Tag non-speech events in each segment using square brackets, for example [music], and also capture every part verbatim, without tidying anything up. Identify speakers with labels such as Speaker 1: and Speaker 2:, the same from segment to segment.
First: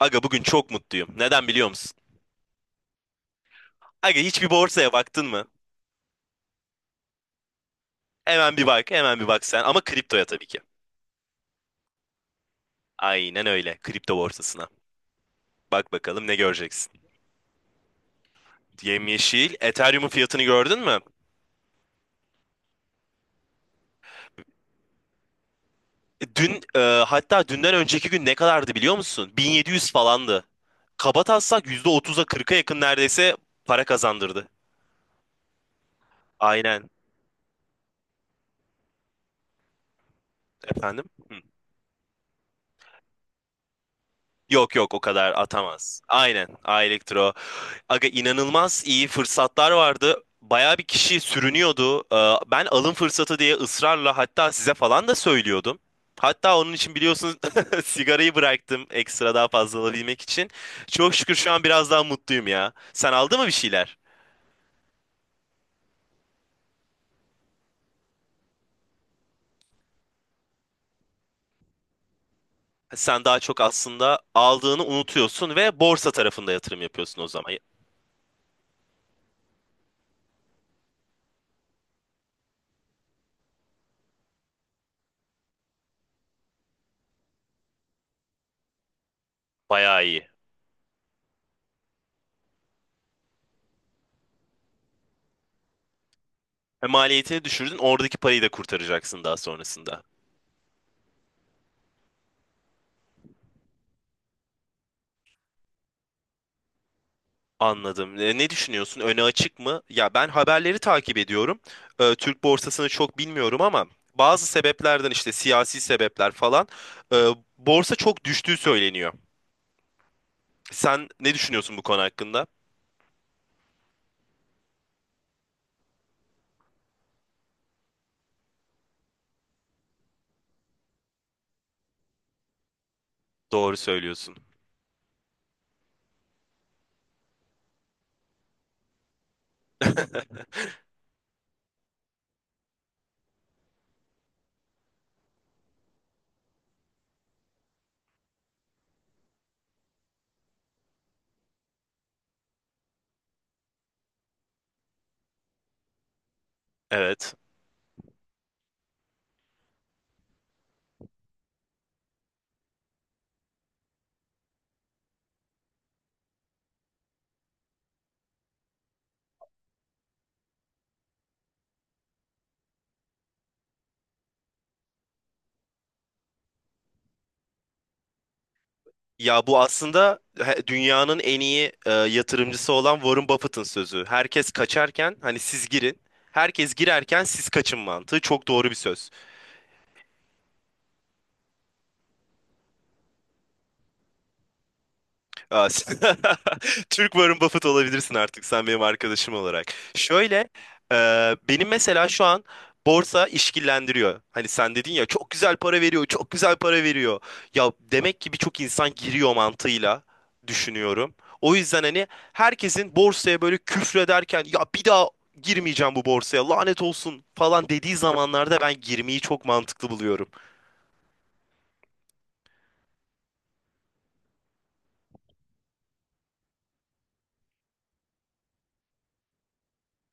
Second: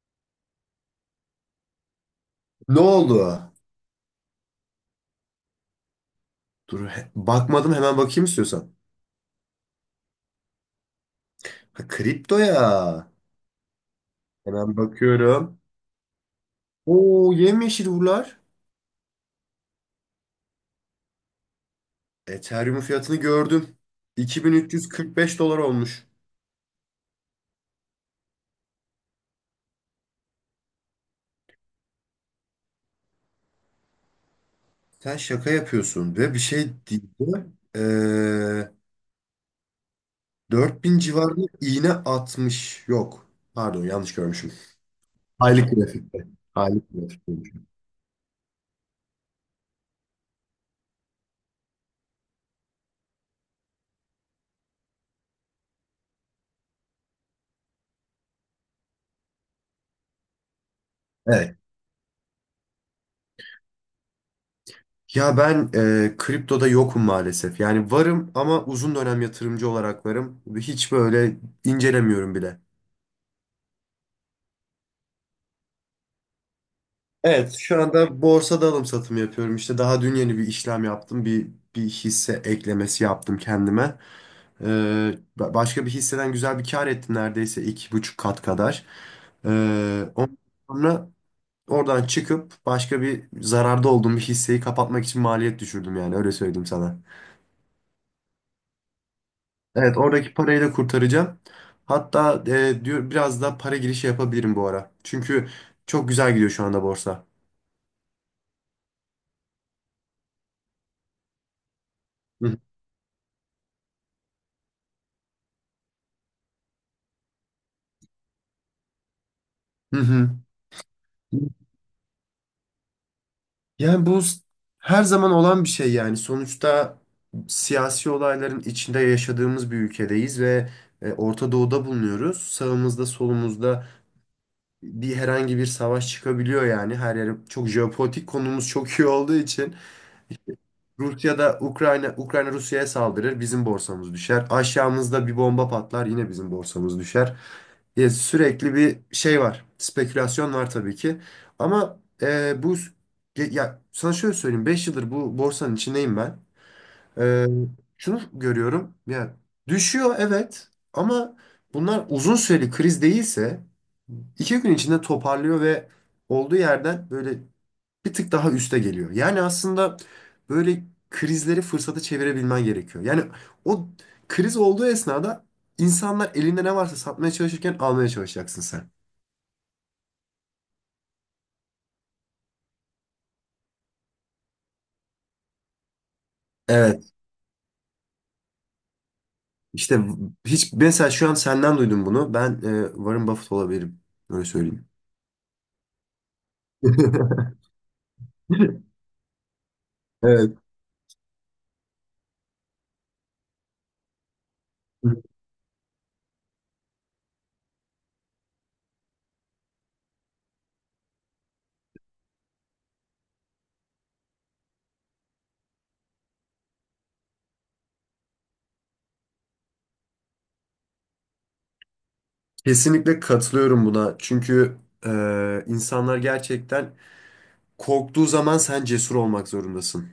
Speaker 1: Aga bugün çok mutluyum. Neden biliyor musun?
Speaker 2: Ne oldu?
Speaker 1: Aga hiçbir borsaya baktın mı?
Speaker 2: Dur he- bakmadım hemen bakayım
Speaker 1: Hemen bir
Speaker 2: istiyorsan.
Speaker 1: bak, hemen bir bak sen. Ama kriptoya tabii ki.
Speaker 2: Ha, kripto ya.
Speaker 1: Aynen öyle. Kripto borsasına.
Speaker 2: Hemen bakıyorum.
Speaker 1: Bak bakalım ne göreceksin.
Speaker 2: Oo yemyeşil buralar.
Speaker 1: Yemyeşil. Ethereum'un fiyatını gördün mü?
Speaker 2: Ethereum fiyatını gördüm. iki bin üç yüz kırk beş dolar olmuş.
Speaker 1: E, Dün, e, Hatta dünden önceki gün ne kadardı biliyor musun? bin yedi yüz falandı. Kabataslak yüzde otuza kırka yakın neredeyse para kazandırdı.
Speaker 2: Sen şaka yapıyorsun ve bir şey
Speaker 1: Aynen.
Speaker 2: değil de ee, dört bin
Speaker 1: Efendim?
Speaker 2: civarında iğne atmış. Yok. Pardon yanlış görmüşüm.
Speaker 1: Yok yok o kadar
Speaker 2: Aylık
Speaker 1: atamaz.
Speaker 2: grafikte.
Speaker 1: Aynen.
Speaker 2: Aylık grafikte.
Speaker 1: Elektro. Aga inanılmaz iyi fırsatlar vardı. Baya bir kişi sürünüyordu. Ee, Ben alın fırsatı diye ısrarla hatta size falan da söylüyordum. Hatta onun için biliyorsunuz [laughs] sigarayı bıraktım ekstra daha fazla alabilmek için. Çok şükür şu
Speaker 2: Evet.
Speaker 1: an biraz daha mutluyum ya. Sen aldı mı bir şeyler?
Speaker 2: Ya ben e, kriptoda yokum maalesef. Yani varım ama uzun dönem yatırımcı olarak varım. Hiç böyle incelemiyorum bile.
Speaker 1: Sen daha çok aslında aldığını unutuyorsun ve borsa tarafında yatırım yapıyorsun o zaman.
Speaker 2: Evet, şu anda borsada alım satım yapıyorum. İşte daha dün yeni bir işlem yaptım. Bir bir hisse eklemesi yaptım kendime. E, ba- Başka bir hisseden güzel bir kar ettim, neredeyse iki buçuk kat kadar. E,
Speaker 1: Bayağı iyi.
Speaker 2: Ondan sonra oradan çıkıp başka bir zararda olduğum bir hisseyi kapatmak için maliyet düşürdüm, yani öyle söyleyeyim
Speaker 1: Ve
Speaker 2: sana.
Speaker 1: maliyetini düşürdün, oradaki parayı da kurtaracaksın daha
Speaker 2: Evet,
Speaker 1: sonrasında.
Speaker 2: oradaki parayı da kurtaracağım. Hatta e, diyor biraz da para girişi yapabilirim bu ara. Çünkü çok güzel gidiyor şu anda borsa.
Speaker 1: Anladım. E, Ne düşünüyorsun? Öne açık mı? Ya ben haberleri takip ediyorum. E, Türk
Speaker 2: Hı
Speaker 1: borsasını çok bilmiyorum ama bazı sebeplerden işte siyasi sebepler falan e, borsa çok düştüğü söyleniyor.
Speaker 2: hı. Hı.
Speaker 1: Sen ne düşünüyorsun bu konu hakkında?
Speaker 2: Yani bu s- her zaman olan bir şey yani. Sonuçta siyasi olayların içinde yaşadığımız bir ülkedeyiz ve e, Orta Doğu'da bulunuyoruz. Sağımızda
Speaker 1: Doğru
Speaker 2: solumuzda
Speaker 1: söylüyorsun.
Speaker 2: bir herhangi bir savaş çıkabiliyor yani. Her yere çok, jeopolitik konumuz çok iyi olduğu için. Rusya'da Ukrayna Ukrayna Rusya'ya saldırır, bizim borsamız düşer. Aşağımızda bir bomba patlar, yine bizim borsamız düşer. Ya sürekli bir şey var. Spekülasyon var tabii ki. Ama e, bu ge- ya sana şöyle söyleyeyim. Beş yıldır bu borsanın içindeyim ben.
Speaker 1: Evet.
Speaker 2: E, Şunu görüyorum. Ya düşüyor evet, ama bunlar uzun süreli kriz değilse iki gün içinde toparlıyor ve olduğu yerden böyle bir tık daha üste geliyor. Yani aslında böyle krizleri fırsata çevirebilmen gerekiyor. Yani o kriz olduğu esnada insanlar elinde ne varsa satmaya çalışırken almaya çalışacaksın sen.
Speaker 1: Ya bu aslında he- dünyanın en iyi e, yatırımcısı olan Warren Buffett'ın sözü. Herkes kaçarken hani siz girin. Herkes
Speaker 2: Evet.
Speaker 1: girerken siz kaçın mantığı çok doğru bir söz.
Speaker 2: İşte hiç mesela şu an senden duydum bunu. Ben e, Warren Buffett olabilirim. Öyle söyleyeyim.
Speaker 1: Aa, sen- [laughs] Türk Warren
Speaker 2: [laughs]
Speaker 1: Buffett olabilirsin artık sen benim arkadaşım olarak. Şöyle
Speaker 2: Evet.
Speaker 1: e, benim mesela şu an borsa işkillendiriyor. Hani sen dedin ya çok güzel para veriyor, çok güzel para veriyor. Ya demek ki birçok insan giriyor mantığıyla düşünüyorum. O yüzden hani herkesin borsaya böyle küfrederken ya bir daha girmeyeceğim bu borsaya lanet olsun falan dediği zamanlarda ben girmeyi çok mantıklı buluyorum.
Speaker 2: Kesinlikle katılıyorum buna. Çünkü e, insanlar gerçekten korktuğu zaman sen cesur olmak zorundasın.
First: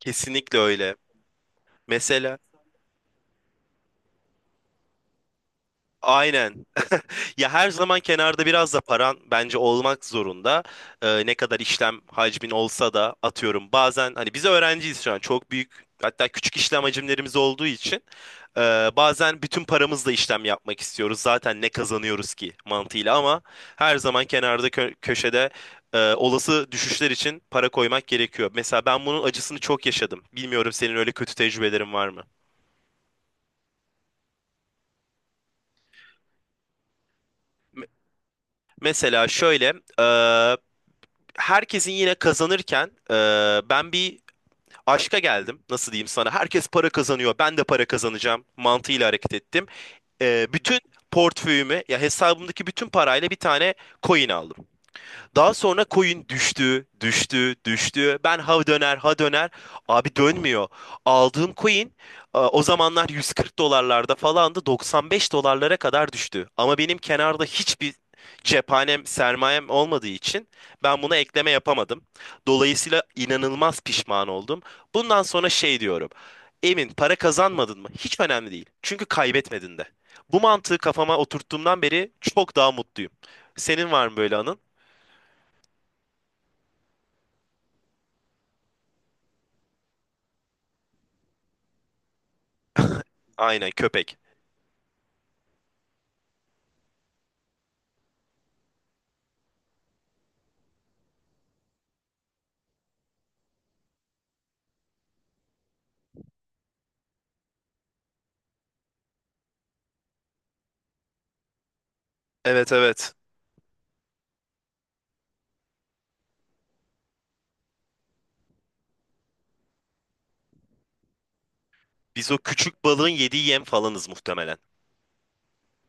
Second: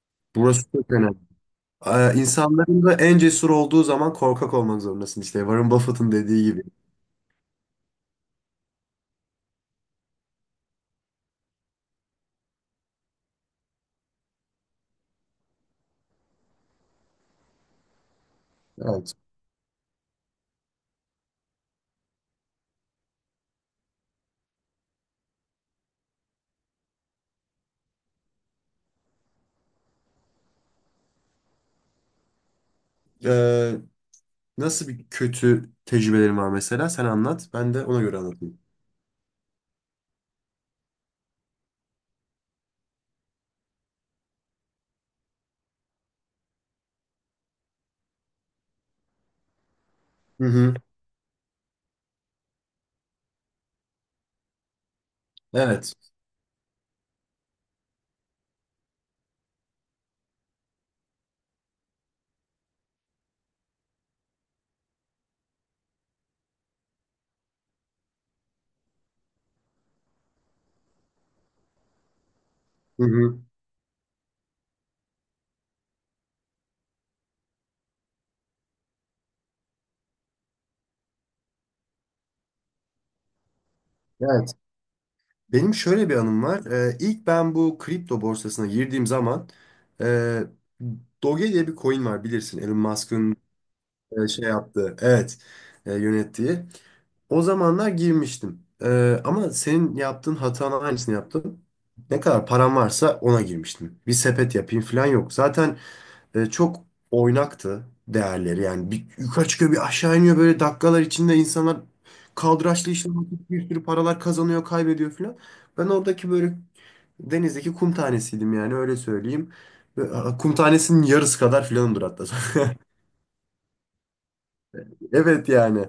Speaker 1: Kesinlikle
Speaker 2: Burası çok
Speaker 1: öyle.
Speaker 2: önemli. Ee,
Speaker 1: Mesela
Speaker 2: İnsanların da en cesur olduğu zaman korkak olmak zorundasın işte. Warren Buffett'ın dediği gibi.
Speaker 1: aynen. Ya her zaman kenarda biraz da paran bence olmak zorunda. Ee, ne kadar işlem hacmin olsa da atıyorum bazen hani biz öğrenciyiz şu an çok büyük hatta küçük işlem hacimlerimiz olduğu için e,
Speaker 2: Evet.
Speaker 1: bazen bütün paramızla işlem yapmak istiyoruz. Zaten ne kazanıyoruz ki mantığıyla ama her zaman kenarda kö- köşede e, olası düşüşler için para koymak gerekiyor. Mesela ben bunun acısını çok yaşadım. Bilmiyorum senin öyle kötü tecrübelerin var mı?
Speaker 2: Ee, Nasıl bir kötü tecrübelerin var mesela? Sen anlat. Ben de
Speaker 1: Me-
Speaker 2: ona göre anlatayım.
Speaker 1: Mesela şöyle, e, herkesin yine kazanırken e, ben bir aşka geldim. Nasıl diyeyim sana? Herkes para kazanıyor. Ben de para kazanacağım mantığıyla hareket ettim.
Speaker 2: Hı
Speaker 1: E,
Speaker 2: hı.
Speaker 1: bütün portföyümü ya hesabımdaki bütün parayla bir tane coin aldım. Daha sonra
Speaker 2: Evet.
Speaker 1: coin düştü, düştü, düştü. Ben ha döner, ha döner. Abi dönmüyor. Aldığım coin e, o zamanlar yüz kırk dolarlarda falandı. doksan beş dolarlara kadar düştü. Ama benim kenarda hiçbir cephanem, sermayem olmadığı için ben buna ekleme yapamadım. Dolayısıyla
Speaker 2: Hı hı.
Speaker 1: inanılmaz pişman oldum. Bundan sonra şey diyorum. Emin para kazanmadın mı? Hiç önemli değil. Çünkü kaybetmedin de. Bu mantığı kafama oturttuğumdan beri çok daha mutluyum. Senin var mı böyle
Speaker 2: Evet.
Speaker 1: anın?
Speaker 2: Benim şöyle bir anım var. Ee, ilk ben bu kripto borsasına girdiğim zaman e, Doge diye bir coin var bilirsin. Elon Musk'ın
Speaker 1: Aynen köpek.
Speaker 2: e, şey yaptığı. Evet. E, yönettiği. O zamanlar girmiştim. Ee, ama senin yaptığın hatanın aynısını yaptım. Ne kadar param varsa ona girmiştim. Bir sepet yapayım falan yok. Zaten e, çok oynaktı değerleri. Yani bir yukarı çıkıyor bir aşağı iniyor, böyle dakikalar içinde insanlar
Speaker 1: Evet,
Speaker 2: kaldıraçlı
Speaker 1: evet.
Speaker 2: işlem yapıp bir sürü paralar kazanıyor, kaybediyor falan. Ben oradaki böyle denizdeki kum tanesiydim, yani öyle söyleyeyim. Ve, a, kum tanesinin yarısı kadar filanımdır hatta.
Speaker 1: Biz o
Speaker 2: [laughs]
Speaker 1: küçük balığın yediği yem falanız muhtemelen.
Speaker 2: Evet yani.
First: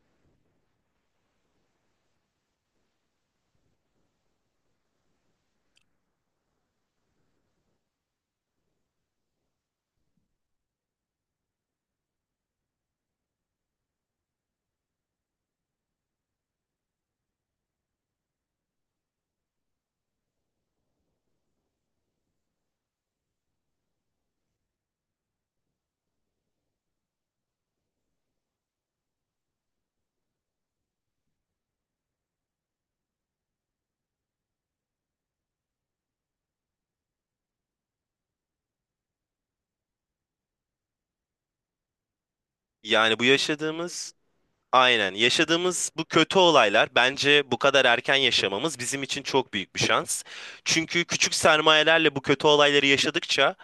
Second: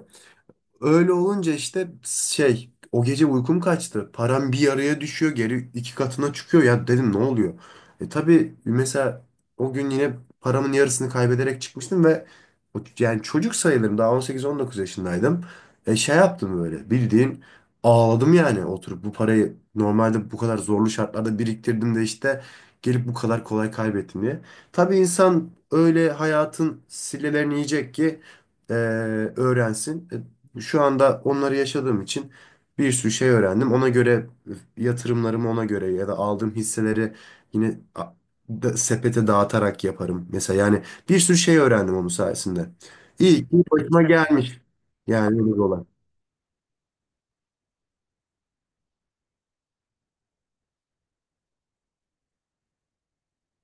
Speaker 2: Öyle olunca işte şey, o gece uykum kaçtı. Param bir yarıya düşüyor, geri iki katına çıkıyor. Ya dedim, ne oluyor? E tabii mesela o gün yine paramın yarısını kaybederek çıkmıştım ve o- yani çocuk sayılırım, daha on sekiz on dokuz yaşındaydım. E şey yaptım, böyle bildiğin ağladım yani, oturup bu parayı normalde bu kadar zorlu şartlarda biriktirdim de işte gelip bu kadar kolay kaybettim diye. Tabii insan öyle hayatın sillelerini yiyecek ki e, öğrensin. E şu anda onları yaşadığım için bir sürü şey öğrendim. Ona göre yatırımlarımı, ona göre ya da aldığım hisseleri yine a- da- sepete dağıtarak yaparım. Mesela yani bir sürü şey öğrendim onun sayesinde.
Speaker 1: Yani bu
Speaker 2: İyi ki başıma
Speaker 1: yaşadığımız
Speaker 2: gelmiş.
Speaker 1: Aynen.
Speaker 2: Yani öyle bir olay.
Speaker 1: Yaşadığımız bu kötü olaylar bence bu kadar erken yaşamamız bizim için çok büyük bir şans. Çünkü küçük sermayelerle bu kötü olayları yaşadıkça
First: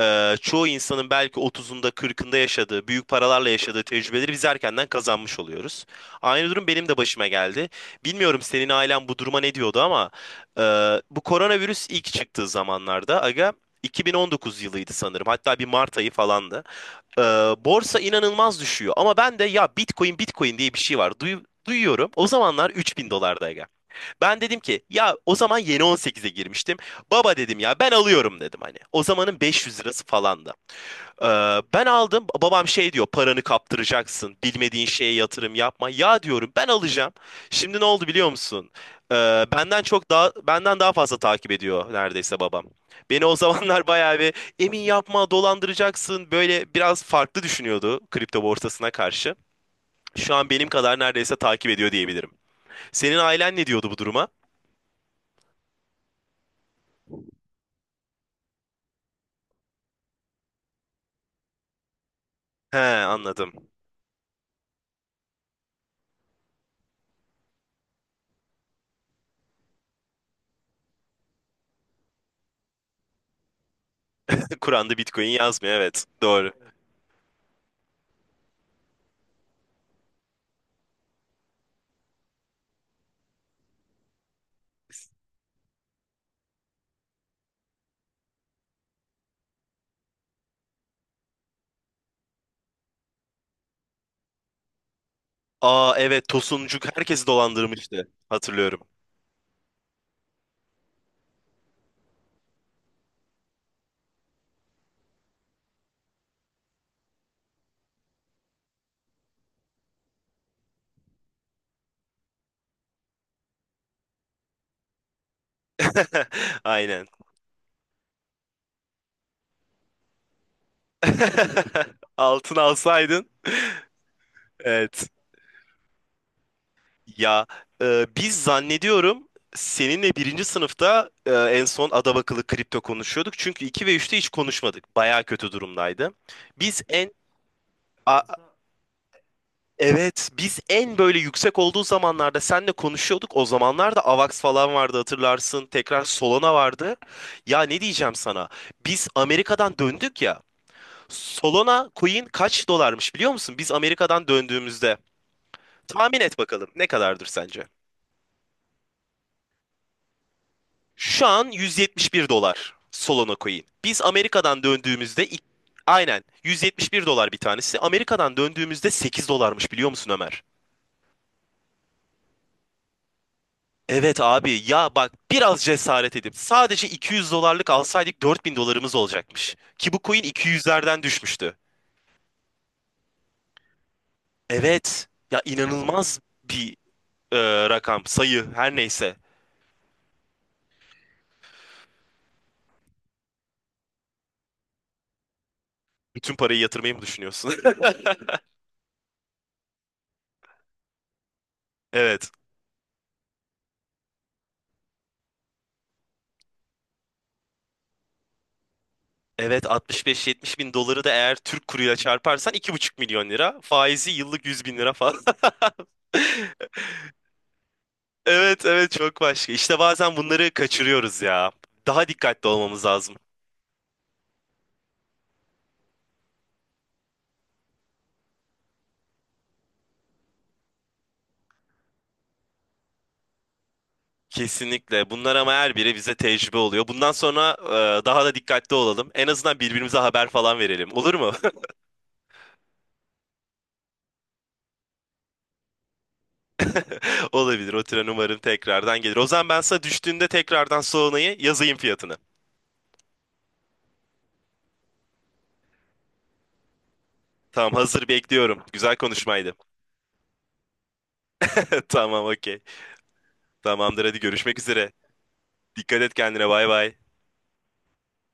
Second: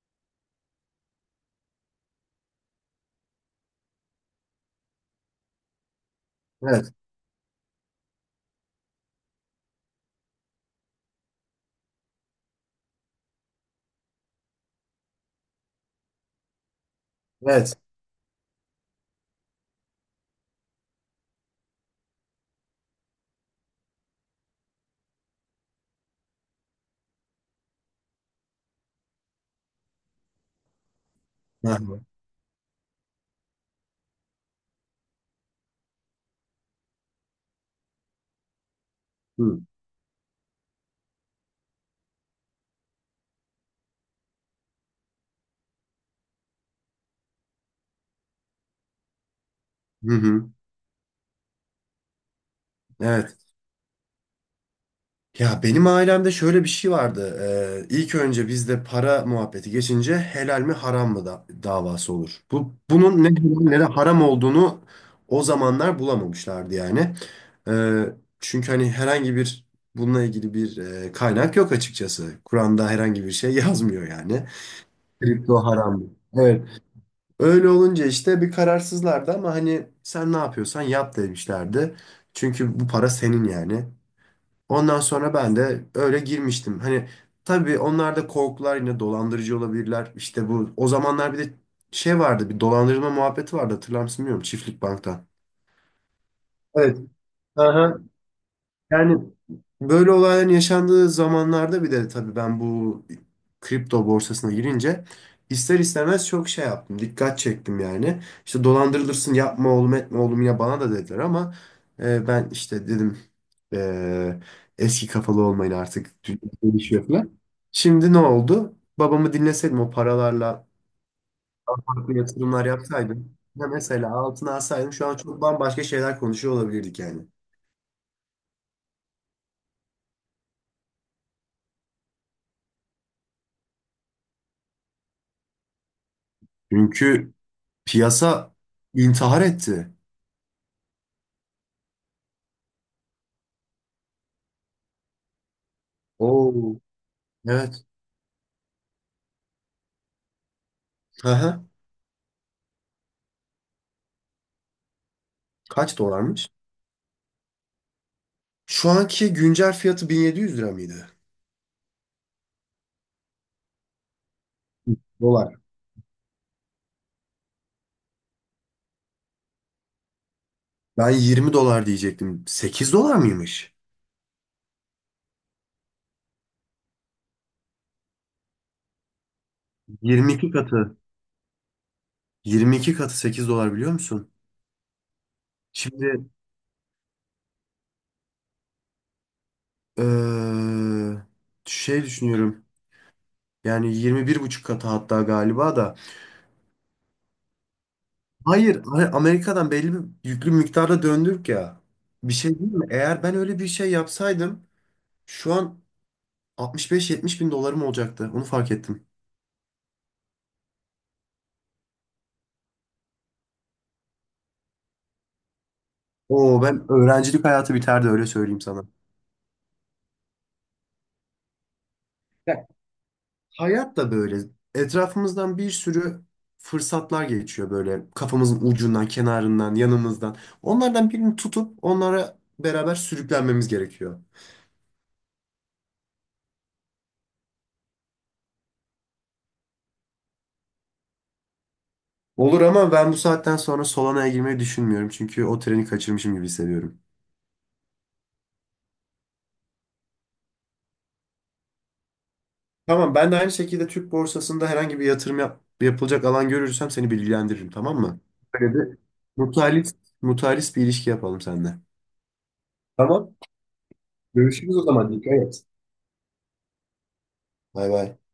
Speaker 1: e, çoğu insanın belki otuzunda kırkında yaşadığı, büyük paralarla yaşadığı tecrübeleri biz erkenden kazanmış oluyoruz. Aynı durum benim
Speaker 2: Evet.
Speaker 1: de başıma geldi. Bilmiyorum senin ailen bu duruma ne diyordu ama e, bu koronavirüs ilk çıktığı zamanlarda aga iki bin on dokuz yılıydı sanırım. Hatta bir Mart ayı falandı. Ee,
Speaker 2: Evet.
Speaker 1: borsa inanılmaz düşüyor. Ama ben de ya Bitcoin Bitcoin diye bir şey var. Duyu- duyuyorum. O zamanlar üç bin dolardayken. Ben dedim ki ya o zaman yeni on sekize girmiştim. Baba dedim ya ben alıyorum dedim hani. O zamanın beş yüz lirası falandı. Ee,
Speaker 2: Hı
Speaker 1: ben
Speaker 2: hı.
Speaker 1: aldım. Babam şey diyor, paranı kaptıracaksın. Bilmediğin şeye yatırım yapma. Ya diyorum, ben alacağım. Şimdi ne oldu biliyor musun? Ee, benden çok daha benden daha fazla takip ediyor neredeyse babam. Beni o zamanlar [laughs] bayağı bir emin yapma, dolandıracaksın. Böyle biraz farklı düşünüyordu kripto borsasına karşı.
Speaker 2: Hı
Speaker 1: Şu an
Speaker 2: hı.
Speaker 1: benim kadar neredeyse takip ediyor diyebilirim. Senin
Speaker 2: Evet.
Speaker 1: ailen ne diyordu bu duruma?
Speaker 2: Ya benim ailemde şöyle bir şey vardı. Ee, ilk önce bizde para muhabbeti geçince helal mi haram mı da davası olur.
Speaker 1: He,
Speaker 2: Bu bunun ne helal
Speaker 1: anladım.
Speaker 2: ne de haram olduğunu o zamanlar bulamamışlardı yani. Ee, Çünkü hani herhangi bir, bununla ilgili bir e, kaynak yok açıkçası. Kur'an'da herhangi bir şey [laughs] yazmıyor yani.
Speaker 1: [laughs] Kur'an'da Bitcoin
Speaker 2: Kripto
Speaker 1: yazmıyor,
Speaker 2: haram
Speaker 1: evet.
Speaker 2: mı?
Speaker 1: Doğru.
Speaker 2: Evet. Öyle olunca işte bir kararsızlardı, ama hani sen ne yapıyorsan yap demişlerdi. Çünkü bu para senin yani. Ondan sonra ben de öyle girmiştim. Hani tabii onlar da korkular, yine dolandırıcı olabilirler. İşte bu, o zamanlar bir de şey vardı, bir dolandırılma muhabbeti vardı, hatırlar mısın bilmiyorum, Çiftlik Bank'tan.
Speaker 1: Aa, evet, Tosuncuk
Speaker 2: Evet.
Speaker 1: herkesi
Speaker 2: Aha.
Speaker 1: dolandırmıştı. Hatırlıyorum.
Speaker 2: Yani böyle olayların yaşandığı zamanlarda bir de tabii ben bu kripto borsasına girince ister istemez çok şey yaptım. Dikkat çektim yani. İşte dolandırılırsın, yapma oğlum, etme oğlum, ya bana da dediler, ama e, ben işte dedim e, eski kafalı olmayın artık, dünya
Speaker 1: [laughs] Aynen.
Speaker 2: değişiyor falan. Şimdi ne oldu? Babamı dinleseydim o paralarla
Speaker 1: [laughs]
Speaker 2: farklı
Speaker 1: Altın
Speaker 2: yatırımlar
Speaker 1: alsaydın.
Speaker 2: yapsaydım. Ya mesela altına alsaydım şu
Speaker 1: Evet.
Speaker 2: an çok bambaşka şeyler konuşuyor olabilirdik yani.
Speaker 1: Ya e, biz zannediyorum seninle birinci sınıfta e, en son adabakılı kripto konuşuyorduk. Çünkü iki ve üçte hiç konuşmadık. Baya kötü durumdaydı. Biz en
Speaker 2: Çünkü
Speaker 1: a-
Speaker 2: piyasa intihar etti.
Speaker 1: evet, biz en böyle yüksek olduğu zamanlarda seninle konuşuyorduk. O zamanlarda Avax falan vardı hatırlarsın. Tekrar Solana
Speaker 2: Oo.
Speaker 1: vardı. Ya ne
Speaker 2: Evet.
Speaker 1: diyeceğim sana? Biz Amerika'dan döndük ya.
Speaker 2: Aha.
Speaker 1: Solana coin kaç dolarmış biliyor musun? Biz Amerika'dan döndüğümüzde.
Speaker 2: Kaç
Speaker 1: Tahmin et
Speaker 2: dolarmış?
Speaker 1: bakalım ne kadardır sence?
Speaker 2: Şu anki güncel fiyatı bin yedi yüz lira mıydı?
Speaker 1: Şu an yüz yetmiş bir dolar Solana coin. Biz Amerika'dan döndüğümüzde ilk-
Speaker 2: Dolar.
Speaker 1: aynen yüz yetmiş bir dolar bir tanesi. Amerika'dan döndüğümüzde sekiz dolarmış biliyor musun Ömer?
Speaker 2: Ben yirmi dolar diyecektim. sekiz dolar mıymış?
Speaker 1: Evet abi ya bak biraz cesaret edip sadece iki yüz dolarlık alsaydık dört bin dolarımız olacakmış. Ki bu coin
Speaker 2: yirmi iki katı.
Speaker 1: iki yüzlerden düşmüştü.
Speaker 2: yirmi iki katı sekiz dolar biliyor musun?
Speaker 1: Evet ya inanılmaz
Speaker 2: Şimdi
Speaker 1: bir e, rakam sayı her neyse.
Speaker 2: eee, şey düşünüyorum. Yani yirmi bir buçuk katı hatta galiba da.
Speaker 1: Bütün parayı yatırmayı mı düşünüyorsun? [laughs]
Speaker 2: Hayır, hani Amerika'dan belli bir yüklü miktarda döndük ya.
Speaker 1: Evet.
Speaker 2: Bir şey değil mi? Eğer ben öyle bir şey yapsaydım şu an altmış beş yetmiş bin dolarım olacaktı. Onu fark ettim.
Speaker 1: Evet altmış beş yetmiş bin doları da eğer Türk kuruyla çarparsan iki buçuk milyon lira. Faizi yıllık yüz bin lira falan. [laughs]
Speaker 2: Oo, ben öğrencilik hayatı biterdi, öyle söyleyeyim
Speaker 1: Evet,
Speaker 2: sana.
Speaker 1: evet, çok başka. İşte bazen bunları kaçırıyoruz ya. Daha dikkatli
Speaker 2: Ya,
Speaker 1: olmamız lazım.
Speaker 2: hayat da böyle. Etrafımızdan bir sürü fırsatlar geçiyor, böyle kafamızın ucundan, kenarından, yanımızdan. Onlardan birini tutup onlara beraber sürüklenmemiz gerekiyor.
Speaker 1: Kesinlikle. Bunlar ama her biri bize tecrübe oluyor. Bundan sonra e, daha da dikkatli olalım. En azından birbirimize haber falan verelim. Olur mu?
Speaker 2: Olur, ama ben bu saatten sonra Solana'ya girmeyi düşünmüyorum. Çünkü o treni kaçırmışım gibi hissediyorum.
Speaker 1: [laughs] Olabilir. O tren umarım tekrardan gelir. O zaman ben sana düştüğünde tekrardan sonrayı yazayım fiyatını.
Speaker 2: Tamam, ben de aynı şekilde Türk borsasında herhangi bir yatırım yap- yapılacak alan görürsem seni bilgilendiririm,
Speaker 1: Tamam
Speaker 2: tamam
Speaker 1: hazır
Speaker 2: mı?
Speaker 1: bekliyorum.
Speaker 2: Böyle
Speaker 1: Güzel
Speaker 2: bir
Speaker 1: konuşmaydı.
Speaker 2: mutualist, mutualist bir ilişki yapalım seninle.
Speaker 1: [laughs] Tamam okey.
Speaker 2: Tamam.
Speaker 1: Tamamdır hadi görüşmek
Speaker 2: Görüşürüz o
Speaker 1: üzere.
Speaker 2: zaman. Dikkat et.
Speaker 1: Dikkat et kendine bay bay.
Speaker 2: Bay bay.